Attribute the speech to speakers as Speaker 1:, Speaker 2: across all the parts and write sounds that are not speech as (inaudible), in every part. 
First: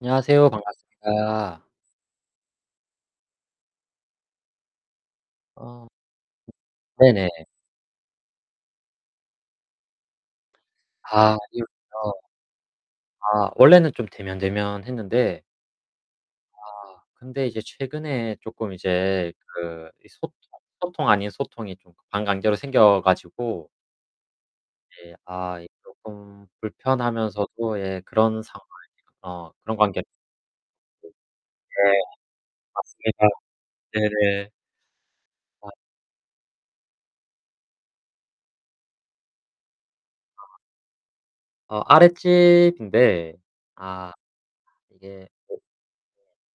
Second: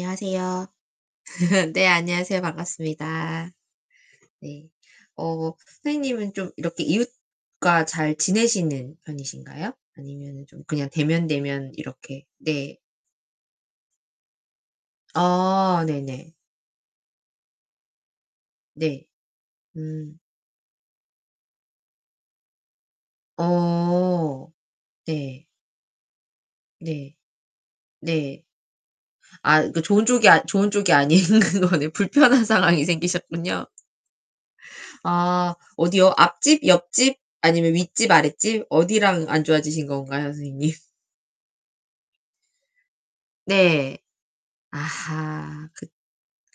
Speaker 1: 안녕하세요. 반갑습니다.
Speaker 2: (laughs) 네 안녕하세요. 반갑습니다. 네. 어
Speaker 1: 아.
Speaker 2: 선생님은 좀 이렇게
Speaker 1: 네네.
Speaker 2: 이웃과 잘 지내시는 편이신가요? 아니면은 좀 그냥
Speaker 1: 아.
Speaker 2: 데면데면
Speaker 1: 이웃이요.
Speaker 2: 이렇게 네.
Speaker 1: 아 원래는 좀 데면데면했는데
Speaker 2: 아 네네.
Speaker 1: 아 근데 이제 최근에 조금
Speaker 2: 네.
Speaker 1: 이제 그 이
Speaker 2: 음.
Speaker 1: 소통 소통 아닌 소통이 좀 반강제로 생겨 가지고
Speaker 2: 어.
Speaker 1: 예
Speaker 2: 네.
Speaker 1: 아 이 조금
Speaker 2: 네.
Speaker 1: 불편하면서도 예 그런
Speaker 2: 네.
Speaker 1: 상황. 어
Speaker 2: 아 이
Speaker 1: 그런
Speaker 2: 그
Speaker 1: 관계
Speaker 2: 좋은 쪽이 아니 좋은 쪽이 아닌 거네.
Speaker 1: 네.
Speaker 2: 불편한 상황이
Speaker 1: 맞습니다.
Speaker 2: 생기셨군요.
Speaker 1: 네네.
Speaker 2: 아
Speaker 1: 아.
Speaker 2: 어디요? 앞집? 옆집? 아니면 윗집? 아랫집? 어디랑 안 좋아지신 건가요?
Speaker 1: 아.
Speaker 2: 선생님?
Speaker 1: 어 아랫집인데
Speaker 2: 네.
Speaker 1: 아 이게
Speaker 2: 아 그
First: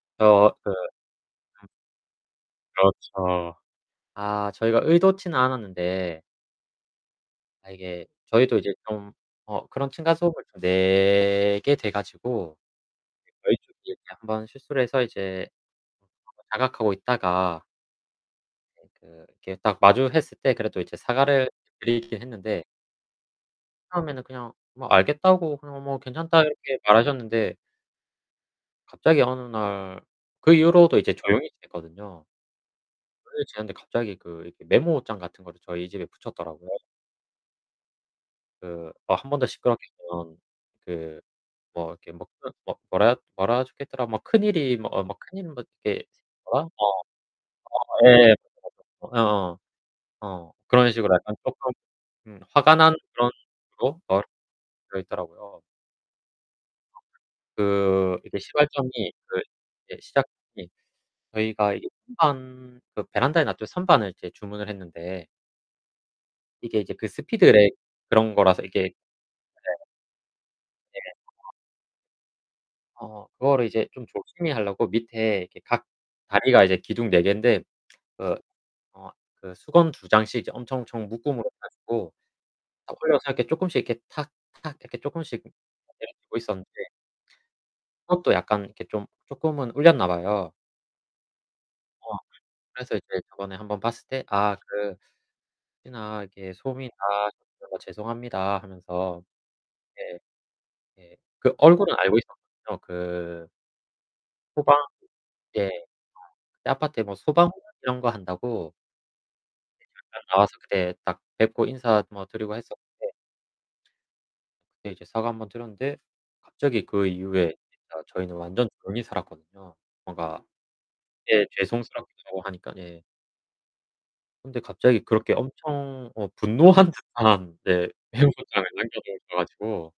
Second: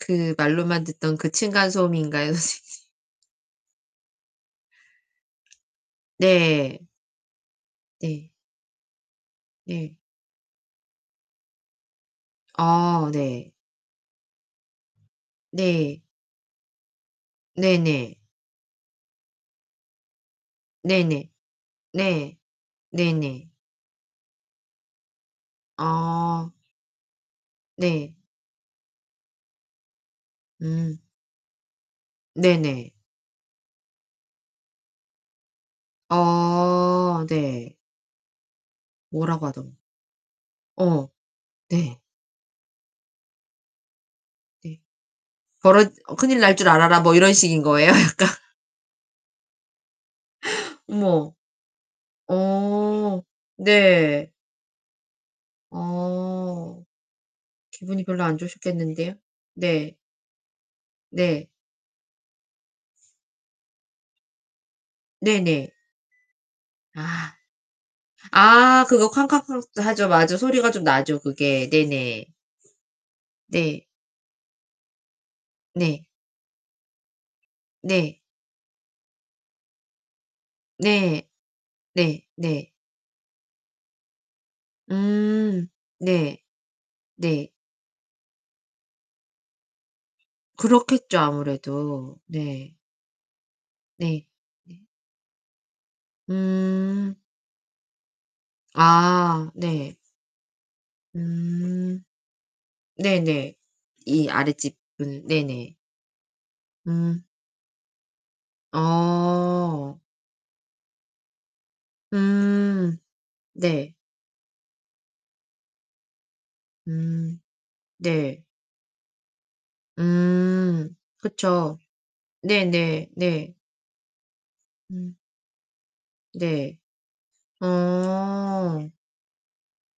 Speaker 2: 그
Speaker 1: 어 그.
Speaker 2: 말로만 듣던 그
Speaker 1: (unintelligible)
Speaker 2: 층간 소음인가요 선생님?
Speaker 1: 그렇죠. 아 저희가 의도치는 않았는데
Speaker 2: 네.
Speaker 1: 아 이게
Speaker 2: 네.
Speaker 1: 저희도 이제 좀 어 그런
Speaker 2: 네.
Speaker 1: 층간 소음을 내게 돼 가지고.
Speaker 2: 아 네.
Speaker 1: 저희 쪽이 1 번 실수를 해서 이제
Speaker 2: 네.
Speaker 1: (unintelligible) 자각하고 있다가
Speaker 2: 네네.
Speaker 1: 네 그 이렇게 딱 마주했을 때 그래도 이제
Speaker 2: 네네.
Speaker 1: 사과를 드리긴
Speaker 2: 네.
Speaker 1: 했는데
Speaker 2: 네네.
Speaker 1: 처음에는 그냥 뭐 알겠다고 그냥 뭐 괜찮다
Speaker 2: 아.
Speaker 1: 이렇게 말하셨는데
Speaker 2: 네.
Speaker 1: 갑자기 어느 날 그 이후로도
Speaker 2: 음.
Speaker 1: 이제 조용히 지냈거든요.
Speaker 2: 네네.
Speaker 1: 그렇게 지냈는데 갑자기 그 이렇게 메모장 같은 거를 저희 집에 붙였더라고요.
Speaker 2: 아 네.
Speaker 1: 그 뭐 1 번 더
Speaker 2: 뭐라고 하던
Speaker 1: 시끄럽게 굴면
Speaker 2: 어.
Speaker 1: 그 뭐
Speaker 2: 네.
Speaker 1: 이렇게 뭐 그런 뭐라 뭐라 젹혀있더라. 뭐 큰일이
Speaker 2: 네.
Speaker 1: 뭐 어 뭐 큰일이 뭐
Speaker 2: 벌어
Speaker 1: 이렇게
Speaker 2: 큰일 날 줄 알아라 뭐 이런 식인 거예요? 약간.
Speaker 1: (unintelligible) 예예. 어어. 어.
Speaker 2: (gasps)
Speaker 1: 그런 식으로
Speaker 2: 어머.
Speaker 1: 약간 조금 음 화가 난
Speaker 2: 어
Speaker 1: 그런
Speaker 2: 네.
Speaker 1: (unintelligible) 있더라고요.
Speaker 2: 어. 기분이
Speaker 1: 그
Speaker 2: 별로
Speaker 1: 이제
Speaker 2: 안
Speaker 1: 시발점이
Speaker 2: 좋으셨겠는데요.
Speaker 1: 그
Speaker 2: 네.
Speaker 1: 이제 시작이
Speaker 2: 네.
Speaker 1: 저희가 이게 선반 그 베란다에 놨죠. 선반을 이제 주문을 했는데
Speaker 2: 네 네.
Speaker 1: 이게 이제 그
Speaker 2: 아.
Speaker 1: speedrack 그런 거라서 이게
Speaker 2: 아
Speaker 1: 네.
Speaker 2: 그거 쾅쾅쾅 또 하죠. 맞아. 소리가 좀 나죠.
Speaker 1: (unintelligible)
Speaker 2: 그게. 네네.
Speaker 1: 어 그거를
Speaker 2: 네.
Speaker 1: 이제 좀 조심히 하려고 밑에 이렇게 각
Speaker 2: 네.
Speaker 1: 다리가 이제 기둥 네 개인데
Speaker 2: 네.
Speaker 1: 그 어 그 수건 두 장씩 이제 엄청 엄청
Speaker 2: 네.
Speaker 1: 묶음으로 해 가지고
Speaker 2: 네. 네.
Speaker 1: 어 벌려서 이렇게 조금씩 이렇게 탁탁 이렇게 조금씩
Speaker 2: 음
Speaker 1: (unintelligible)
Speaker 2: 네.
Speaker 1: 있었는데
Speaker 2: 네.
Speaker 1: 그것도 약간 이렇게 좀 조금은 울렸나봐요.
Speaker 2: 그렇겠죠 아무래도.
Speaker 1: 어.
Speaker 2: 네.
Speaker 1: 그래서 이제 저번에 1 번 봤을 때
Speaker 2: 네.
Speaker 1: "아 그 혹시나 이렇게 소음이
Speaker 2: 음.
Speaker 1: 나서 죄송합니다" 하면서.
Speaker 2: 아 네.
Speaker 1: 네. 네. 그 얼굴은
Speaker 2: 음.
Speaker 1: 알고 있었죠. 그
Speaker 2: 네네. 이
Speaker 1: 소방.
Speaker 2: 아랫집은
Speaker 1: 예.
Speaker 2: 네네.
Speaker 1: 아파트에 뭐
Speaker 2: 음.
Speaker 1: 소방 이런 거 한다고. 예
Speaker 2: 아.
Speaker 1: 잠깐 나와서 그때 딱 뵙고 인사 뭐 드리고
Speaker 2: 음
Speaker 1: 했었는데.
Speaker 2: 네.
Speaker 1: 그때 이제 사과 1 번 드렸는데 갑자기 그
Speaker 2: 음
Speaker 1: 이후에 진짜 저희는
Speaker 2: 네.
Speaker 1: 완전 조용히 살았거든요. 뭔가.
Speaker 2: 음.
Speaker 1: 예
Speaker 2: 그쵸.
Speaker 1: 죄송스럽기도 하니까. 예.
Speaker 2: 네네. 네.
Speaker 1: 근데 갑자기
Speaker 2: 음.
Speaker 1: 그렇게 엄청 어
Speaker 2: 네.
Speaker 1: 분노한 듯한 네. 메모장을
Speaker 2: 어.
Speaker 1: 남겨 놓으셔 가지고.